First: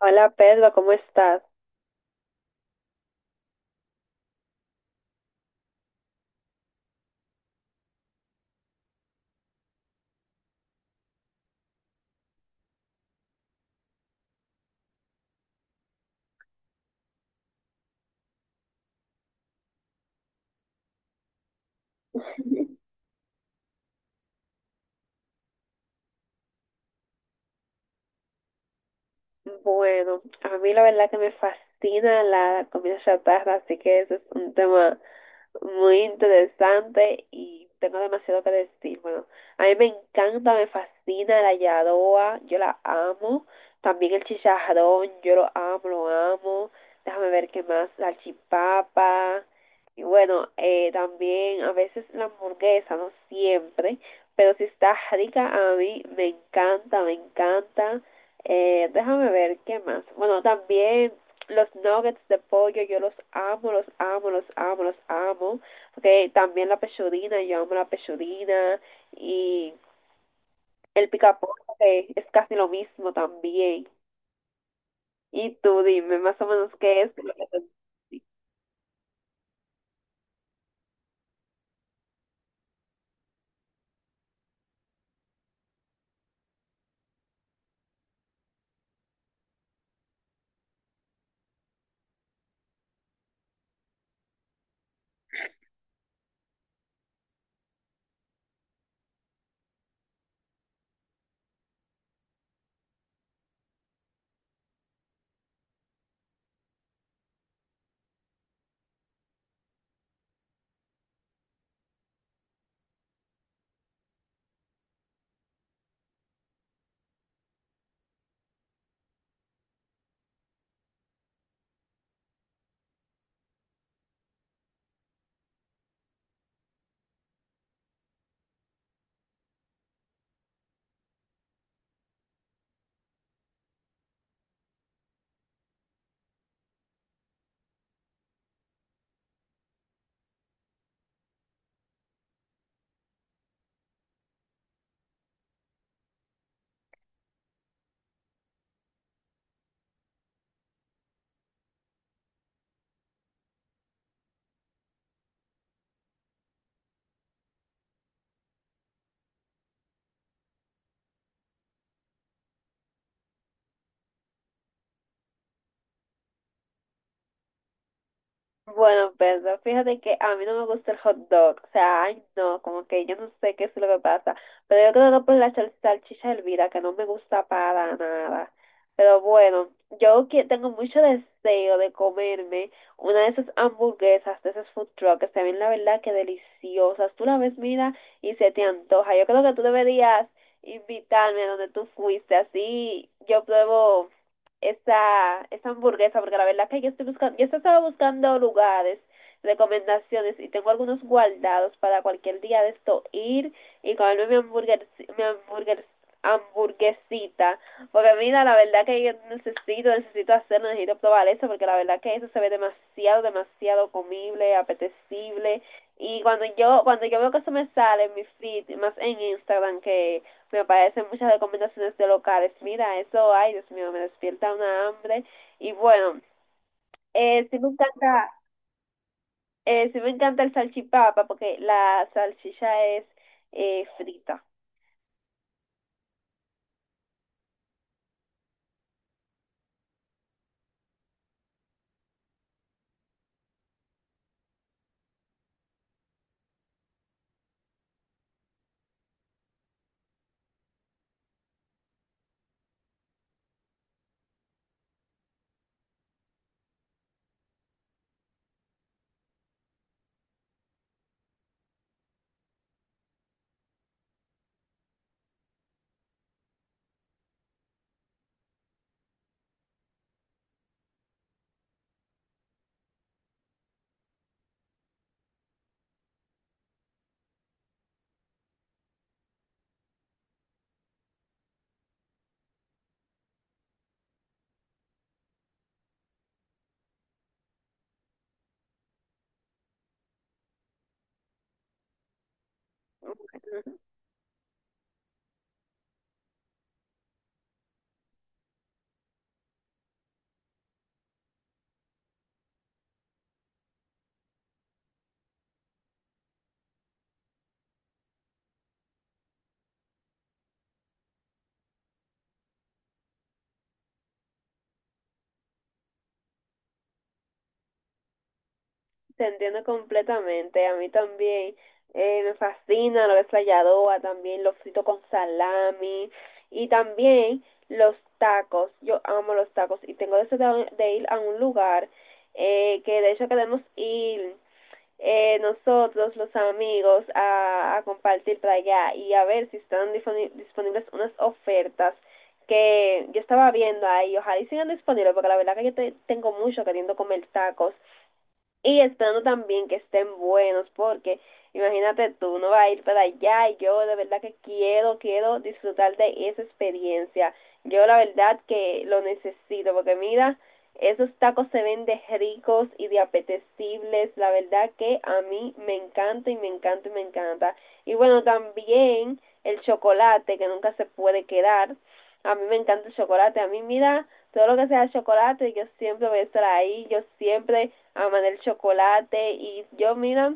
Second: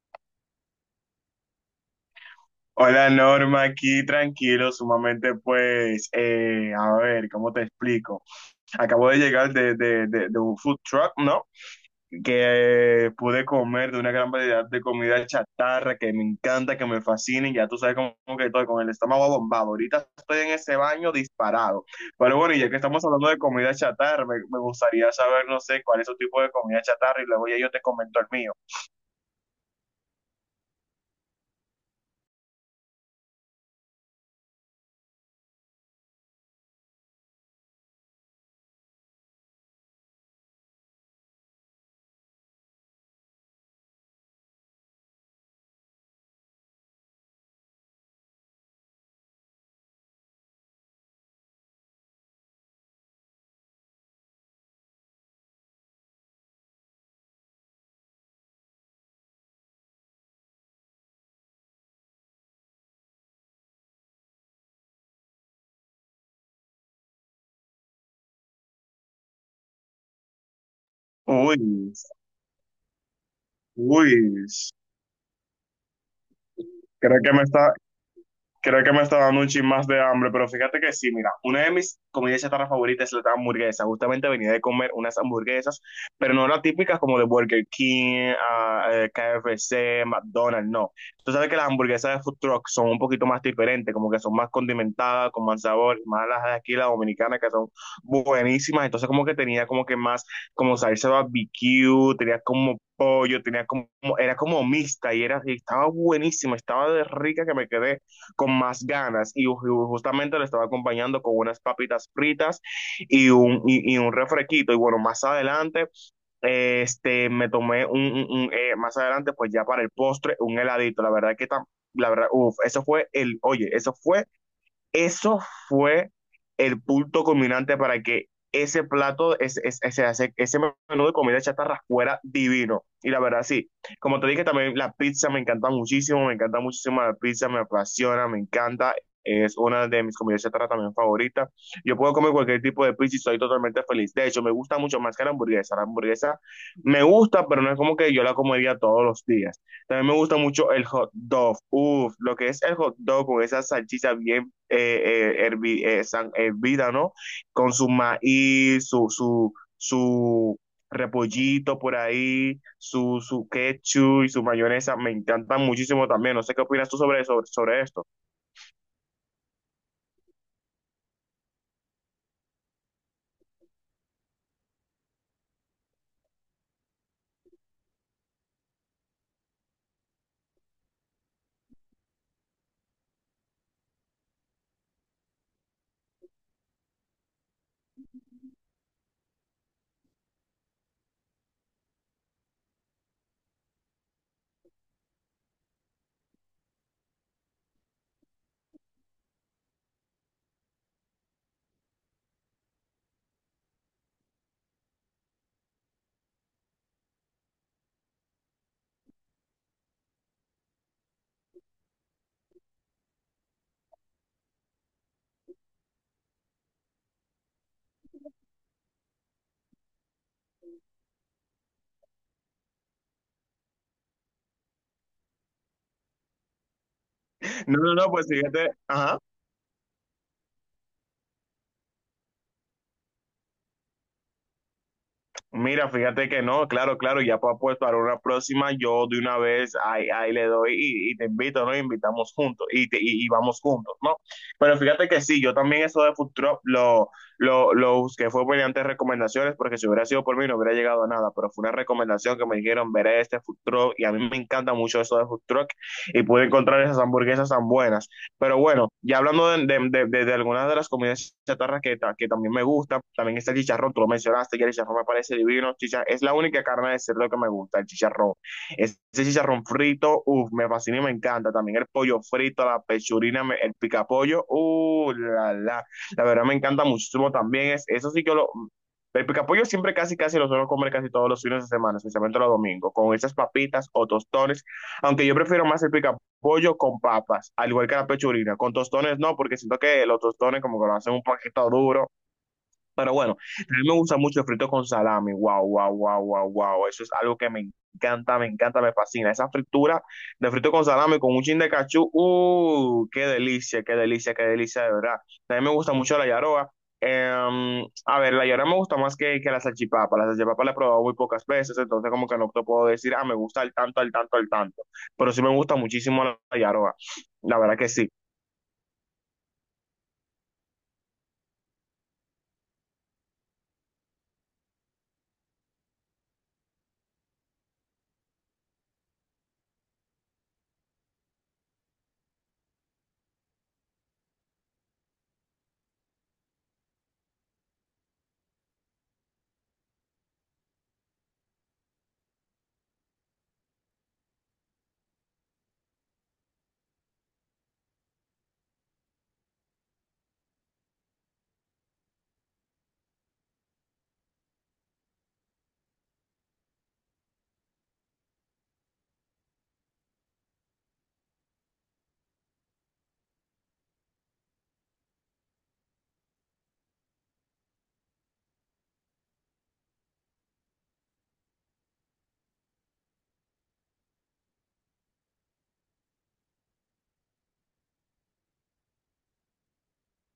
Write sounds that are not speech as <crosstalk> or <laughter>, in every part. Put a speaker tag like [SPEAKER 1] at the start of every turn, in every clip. [SPEAKER 1] Hola Pedro, ¿cómo estás?
[SPEAKER 2] Hola Norma, aquí tranquilo, sumamente pues, a ver, ¿cómo te explico? Acabo de llegar de un food truck, ¿no? Que Pude comer de una gran variedad de comida chatarra que me encanta, que me fascina y ya tú sabes cómo que estoy con el estómago bombado. Ahorita estoy en ese baño disparado. Pero bueno, y ya que estamos hablando de comida chatarra, me gustaría saber, no sé, cuál es tu tipo de comida chatarra y luego ya yo te comento el mío.
[SPEAKER 1] Bueno, a mí la verdad que me fascina la comida chatarra, así que ese es un tema muy interesante y tengo demasiado que decir. Bueno, a mí me encanta, me fascina la yadoa, yo la amo. También el chicharrón, yo lo amo, lo amo. Déjame ver qué más, la chipapa. Y bueno, también a veces la hamburguesa, no siempre, pero si está rica a mí, me encanta, me encanta. Déjame ver qué más. Bueno, también los nuggets de pollo yo los amo, los amo, los amo, los amo. Porque también la pechudina, yo amo la pechudina. Y el picaporte
[SPEAKER 2] Uy,
[SPEAKER 1] okay, es casi lo mismo también.
[SPEAKER 2] uy,
[SPEAKER 1] Y tú dime más o menos qué es
[SPEAKER 2] creo
[SPEAKER 1] lo
[SPEAKER 2] que me
[SPEAKER 1] que
[SPEAKER 2] está,
[SPEAKER 1] te...
[SPEAKER 2] Creo que me está dando un chin más de hambre, pero fíjate que sí, mira, una de mis comidas chatarra favoritas es la hamburguesa. Justamente venía de comer unas hamburguesas, pero no las típicas como de Burger King, KFC, McDonald's, no. Tú sabes que las hamburguesas de food truck son un poquito más diferentes, como que son más condimentadas, con más sabor, más las de aquí, las dominicanas, que son buenísimas. Entonces como que tenía como que más, como salsa barbecue, tenía como pollo, era como mixta y estaba buenísima, estaba de rica que me quedé con más ganas y justamente le estaba acompañando con unas papitas fritas y un refresquito. Y bueno, más adelante este, me tomé un más adelante, pues ya para el postre, un heladito. La verdad que tam, la verdad, uff, eso fue el, oye, eso fue el punto culminante para que ese plato, ese menú de comida chatarra fuera divino. Y la verdad, sí, como te dije, también la pizza me encanta muchísimo la pizza, me apasiona, me encanta. Es una de mis comidas chatarra también favoritas. Yo puedo comer cualquier tipo de pizza y estoy totalmente feliz. De hecho, me gusta mucho más que la hamburguesa. La hamburguesa me gusta, pero no es como que yo la comería todos los días. También me gusta mucho el hot dog. Uf, lo que es el hot dog con esa salchicha bien hervida, ¿no? Con su maíz, su repollito por ahí, su ketchup y su mayonesa, me encantan muchísimo también. No sé qué opinas tú sobre esto.
[SPEAKER 1] Bueno, Pedro, fíjate que a mí no me gusta el hot dog, o sea, ay no, como que yo no sé qué es lo que pasa, pero yo creo que por la salchicha hervida, que no me gusta para nada, pero bueno, yo que tengo mucho deseo de comerme una de esas hamburguesas, de esas food trucks, que se ven la verdad que deliciosas, tú la ves, mira, y se te antoja, yo creo que tú deberías invitarme a donde tú fuiste, así yo pruebo esa, esa hamburguesa, porque la verdad que yo estoy buscando, yo estaba buscando lugares, recomendaciones y tengo algunos guardados para cualquier día de esto ir y comerme mi hamburguer, hamburguesita, porque mira, la verdad que yo necesito, necesito hacerlo, necesito probar eso, porque la verdad que eso se ve demasiado, demasiado comible, apetecible, y cuando yo veo que eso me sale en mi feed, más en Instagram, que me aparecen muchas recomendaciones de locales. Mira, eso, ay, Dios mío, me despierta una hambre. Y bueno, eh, sí me
[SPEAKER 2] No, no, no, pues
[SPEAKER 1] encanta,
[SPEAKER 2] fíjate, ajá.
[SPEAKER 1] sí me encanta el salchipapa porque la salchicha es frita.
[SPEAKER 2] Mira, fíjate que no, claro, claro, ya para pues, para una próxima, yo de una vez ahí, ahí le doy y te invito, ¿no? Y invitamos juntos y y vamos juntos, ¿no? Pero fíjate que sí, yo también eso de food truck lo busqué, fue mediante recomendaciones, porque si hubiera sido por mí no hubiera llegado a nada, pero fue una recomendación que me dijeron, veré este food truck y a mí me encanta mucho eso de food truck y pude encontrar esas hamburguesas tan buenas. Pero bueno, ya hablando de algunas de las comidas chatarras que también me gusta, también está el chicharrón, tú lo mencionaste, que el chicharrón me parece divino. Es la única carne de cerdo que me gusta, el chicharrón. Ese chicharrón frito, uff, me fascina y me encanta. También el pollo frito, la pechurina, el picapollo, la verdad me encanta muchísimo también. Es, eso sí que lo... El picapollo siempre casi casi lo suelo comer casi todos los fines de semana, especialmente los domingos, con esas papitas o tostones, aunque yo prefiero más el picapollo pollo con papas, al igual que la pechurina. Con tostones no, porque siento que los tostones como que lo hacen un poquito duro, pero bueno,
[SPEAKER 1] Ujú.
[SPEAKER 2] también me gusta mucho el frito con salami. Wow, wow, wow, wow, wow. Eso es algo que me encanta, me encanta, me fascina. Esa fritura de frito con salami con un chin de cachú. Qué delicia, qué delicia, qué delicia, de verdad. También me gusta mucho la yaroa. La yaroa me gusta más que la salchipapa. La salchipapa la he probado muy pocas veces, entonces como que no te puedo decir, ah, me gusta al tanto, al tanto, al tanto. Pero sí me gusta muchísimo la yaroa. La verdad que sí.
[SPEAKER 1] Te entiendo completamente, a mí también. Me fascina lo que es la yadoa, también lo frito con salami y también los tacos. Yo amo los tacos y tengo deseo de, ir a un lugar que de hecho queremos ir, nosotros, los amigos, a compartir para allá y a ver si están disponibles unas ofertas que yo estaba viendo ahí. Ojalá y sigan disponibles, porque la verdad que yo te, tengo mucho queriendo comer tacos y esperando también que estén buenos, porque imagínate tú, no va a ir para allá y yo de verdad que quiero, quiero disfrutar de esa experiencia. Yo la verdad que lo necesito, porque mira, esos tacos se ven de ricos y de apetecibles, la verdad que a mí me encanta y me encanta y me encanta. Y bueno, también el chocolate, que nunca se puede quedar. A mí me encanta el chocolate, a mí mira, todo lo que sea chocolate, yo siempre voy a estar ahí, yo siempre aman el chocolate y yo, mira,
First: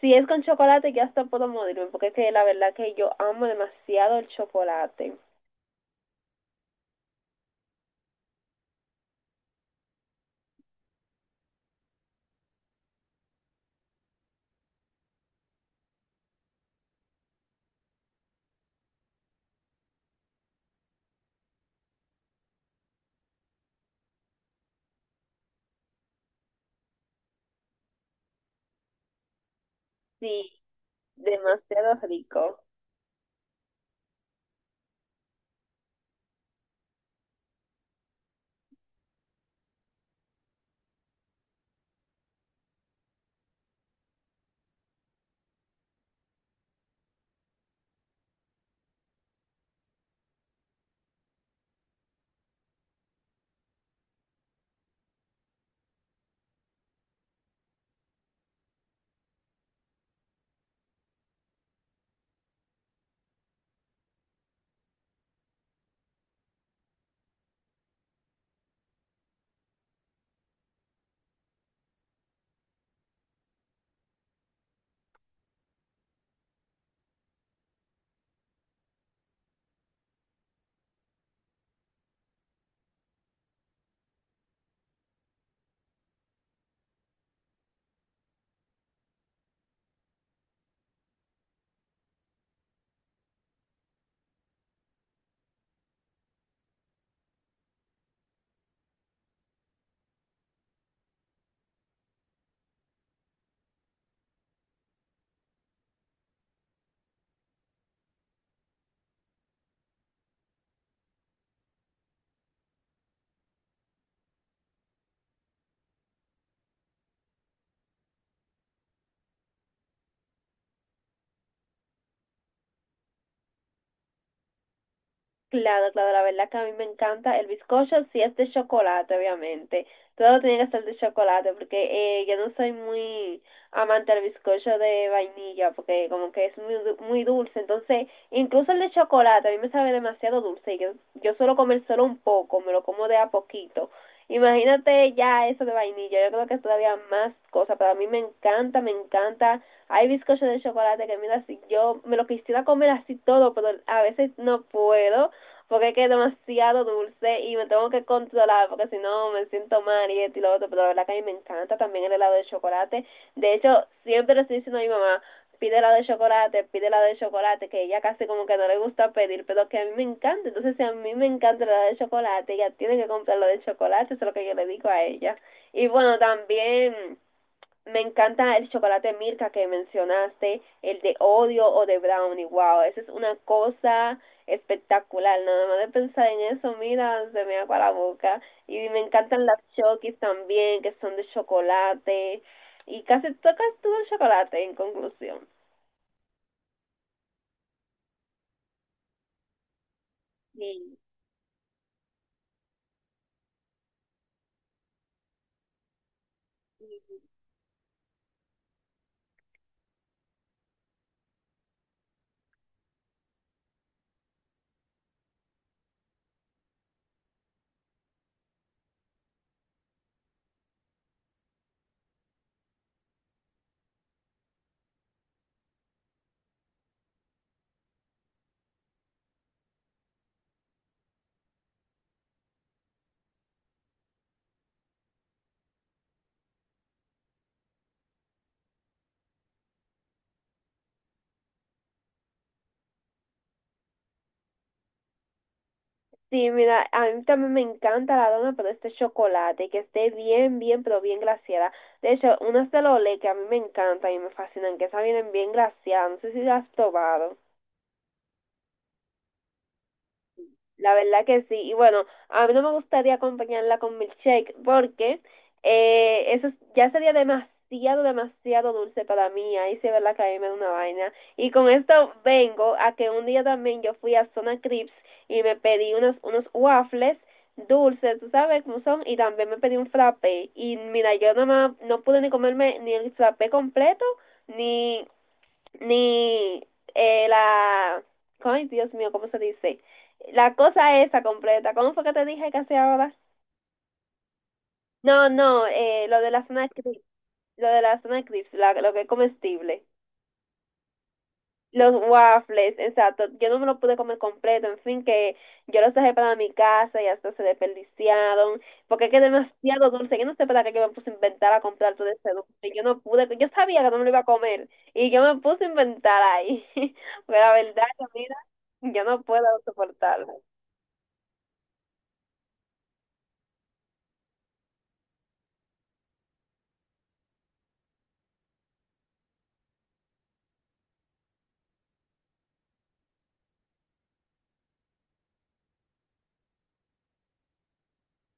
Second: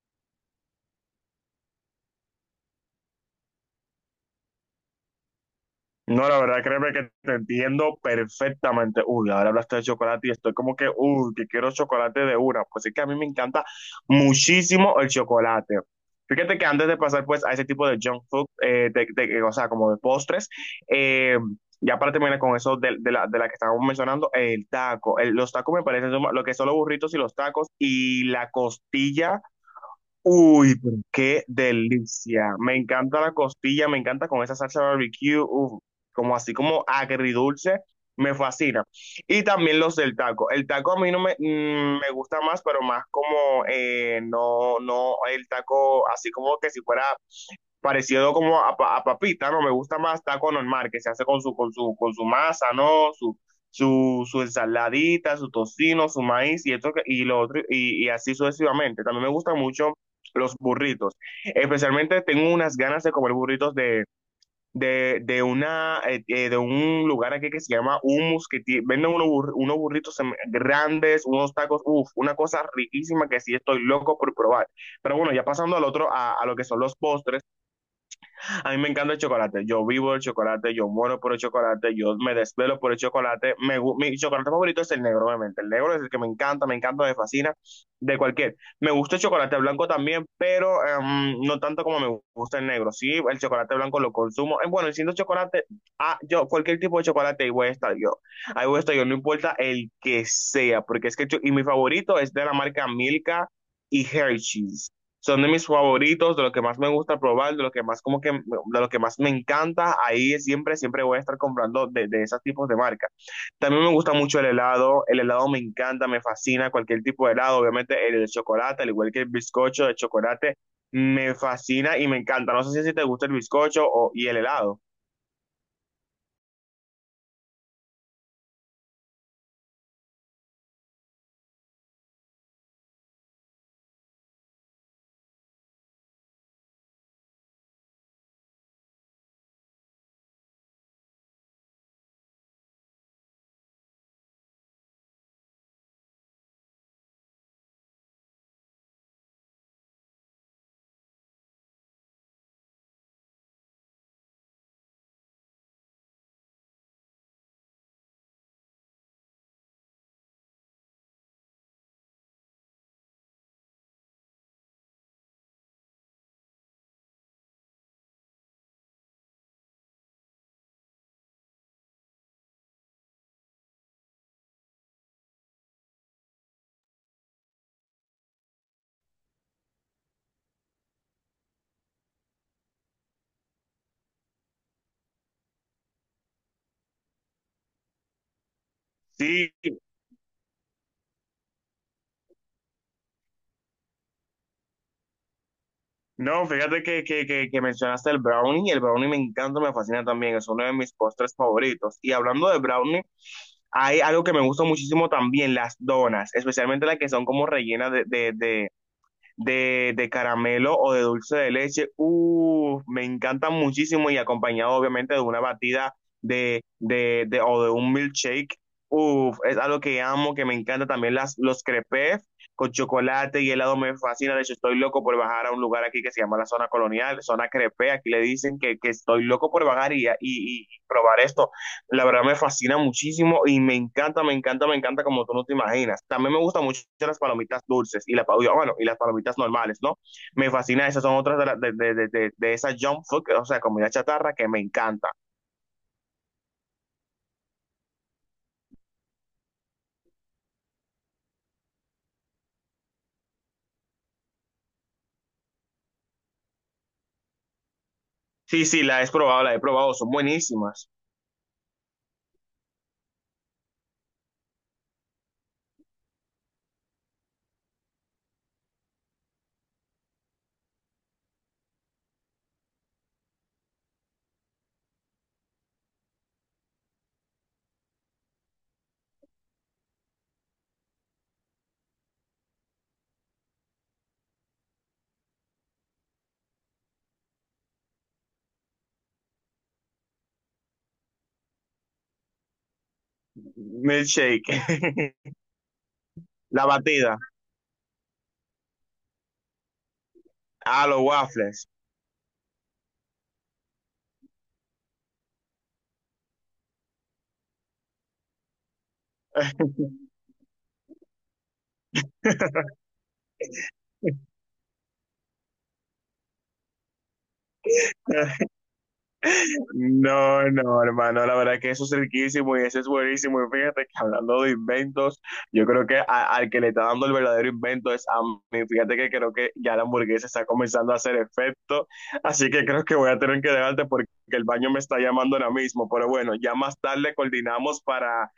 [SPEAKER 1] si es con chocolate ya hasta puedo morirme, porque es que la verdad que yo amo demasiado el chocolate.
[SPEAKER 2] No, la verdad, créeme que te entiendo perfectamente. Uy, ahora hablaste de chocolate y estoy como que, uy, que quiero chocolate de una. Pues es que a mí me encanta muchísimo el chocolate. Fíjate que antes de pasar pues a ese tipo de junk food, o sea, como de postres, eh, ya para terminar con eso de la que estábamos mencionando, el taco. El- los tacos me parecen lo que son los burritos y los tacos y la costilla.
[SPEAKER 1] Sí,
[SPEAKER 2] Uy, pero qué
[SPEAKER 1] demasiado
[SPEAKER 2] delicia.
[SPEAKER 1] rico.
[SPEAKER 2] Me encanta la costilla, me encanta con esa salsa barbecue, uf, como así como agridulce, me fascina. Y también los del taco. El taco a mí no me, mm, me gusta más, pero más como, no, no, el taco así como que si fuera parecido como a papita, ¿no? Me gusta más taco normal, que se hace con con su masa, ¿no? Su ensaladita, su tocino, su maíz y y lo otro, y así sucesivamente. También me gustan mucho los burritos. Especialmente tengo unas ganas de comer burritos de una, de un lugar aquí que se llama Humus, que venden unos burritos grandes, unos tacos, uff, una cosa riquísima que sí estoy loco por probar. Pero bueno, ya pasando al otro, a lo que son los postres. A mí me encanta el chocolate. Yo vivo el chocolate, yo muero por el chocolate, yo me desvelo por el chocolate. Me mi chocolate favorito es el negro, obviamente. El negro es el que me encanta, me encanta, me fascina, de cualquier. Me gusta el chocolate blanco también, pero em, no tanto como me gusta el negro. Sí, el chocolate blanco lo consumo. Bueno, siendo chocolate, ah, yo, cualquier tipo de chocolate, ahí voy a estar yo. Ahí voy a estar yo, no importa el que sea, porque es que, y mi favorito es de la marca Milka y Hershey's. Son de mis favoritos, de lo que más me gusta probar, de lo que más como que, de lo que más me encanta. Ahí siempre, siempre voy a estar comprando de esos tipos de marcas. También me gusta mucho el helado. El helado me encanta, me fascina. Cualquier tipo de helado, obviamente el de chocolate, al igual que el bizcocho de chocolate, me fascina y me encanta. No sé si a ti te gusta el bizcocho o, y el helado.
[SPEAKER 1] Claro, claro, la verdad que a mí me encanta el bizcocho si es de chocolate, obviamente. Todo tiene que ser de chocolate, porque yo no soy muy amante del bizcocho de vainilla, porque como que es muy, muy dulce. Entonces, incluso el de chocolate a mí me sabe demasiado dulce y yo suelo comer solo un poco, me lo como de a poquito. Imagínate ya eso de vainilla, yo creo que es todavía más cosa, pero a mí me encanta, me encanta. Hay bizcochos de chocolate que mira, si yo me lo quisiera comer así todo, pero a veces no puedo porque es que es demasiado dulce y me tengo que controlar porque si no me siento mal y esto y lo otro, pero la verdad que a mí me encanta también el helado de chocolate. De hecho, siempre lo estoy diciendo a mi mamá, pide la de chocolate, pide la de chocolate, que ella casi como que no le gusta pedir, pero que a mí me encanta. Entonces, si a mí me encanta la de chocolate, ella tiene que comprar la de chocolate, eso es lo que yo le digo a ella. Y bueno, también me encanta el chocolate Mirka que mencionaste, el de odio o de brownie, wow, esa es una cosa espectacular, nada más de pensar en eso, mira, se me agua la boca. Y me encantan
[SPEAKER 2] Sí.
[SPEAKER 1] las chokis también, que son de chocolate, y casi tocas todo el chocolate en conclusión.
[SPEAKER 2] No, fíjate que mencionaste el brownie me encanta, me fascina también, es uno de mis
[SPEAKER 1] Sí.
[SPEAKER 2] postres favoritos. Y hablando de brownie, hay algo que me gusta muchísimo también, las donas, especialmente las que son como rellenas de caramelo o de dulce de leche. Me encantan muchísimo y acompañado obviamente de una batida de o de un milkshake. Uf, es algo que amo, que me encanta también los crepes con chocolate y helado me fascina. De hecho, estoy loco por bajar a un lugar aquí que se llama la zona colonial, zona crepe. Aquí le dicen que estoy loco por bajar y probar esto. La verdad me fascina muchísimo y me encanta, me encanta, me encanta como tú no te imaginas. También me gustan mucho las palomitas dulces, bueno, y las palomitas normales, ¿no? Me fascina, esas son otras de, la- de esa junk food, o sea, comida chatarra que me encanta.
[SPEAKER 1] Sí, mira, a mí también me encanta la dona, pero este chocolate, que esté bien, bien, pero bien glaseada. De hecho, unas de Lolé que a mí me encantan y me fascinan, que esas vienen bien glaseadas, no sé si las has probado.
[SPEAKER 2] Sí, sí, la he probado, son buenísimas.
[SPEAKER 1] La verdad que sí. Y bueno, a mí no me gustaría acompañarla con milkshake porque eso es- ya sería demasiado, demasiado dulce para mí. Ahí sí es verdad que a mí me da una vaina. Y con esto vengo a que un día también yo fui a Zona Crips y me pedí unos, unos waffles dulces, tú sabes cómo son, y también me pedí un frappé. Y mira, yo nada más no pude ni comerme ni el frappé completo, ni, ni la... Ay, Dios mío, ¿cómo se dice? La cosa esa completa. ¿Cómo fue que te dije que hacía ahora?
[SPEAKER 2] Milkshake, <laughs>
[SPEAKER 1] No, no, lo de la zona de
[SPEAKER 2] la
[SPEAKER 1] eclipse,
[SPEAKER 2] batida,
[SPEAKER 1] lo de la zona de eclipse, lo que es comestible.
[SPEAKER 2] a los waffles.
[SPEAKER 1] Los waffles, exacto. Yo no me lo pude comer completo, en fin, que yo los dejé para mi casa y hasta se desperdiciaron, porque es que es demasiado dulce. Yo no sé para qué yo me puse a inventar a comprar todo ese dulce. Yo
[SPEAKER 2] <laughs>
[SPEAKER 1] no pude, yo sabía que no me lo iba a comer y yo me puse a inventar ahí. <laughs> Pero la verdad, que mira, yo no puedo soportarlo.
[SPEAKER 2] No, no, hermano, la verdad que eso es riquísimo y eso es buenísimo. Y fíjate que hablando de inventos, yo creo que al que le está dando el verdadero invento es a mí. Fíjate que creo que ya la hamburguesa está comenzando a hacer efecto, así que creo que voy a tener que dejarte porque el baño me está llamando ahora mismo. Pero bueno, ya más tarde coordinamos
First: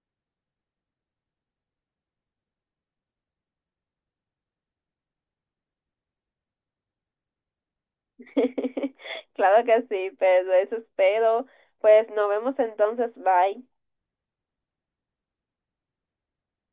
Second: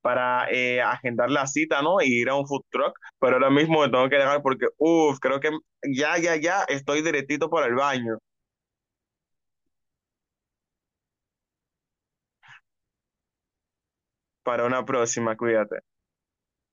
[SPEAKER 2] para agendar la cita, ¿no? Y ir a un food truck, pero ahora mismo me tengo que dejar porque, uff, creo que ya estoy directito para el baño.
[SPEAKER 1] <laughs> Claro que sí, pero eso espero. Pues nos vemos entonces, bye.
[SPEAKER 2] Para una próxima, cuídate.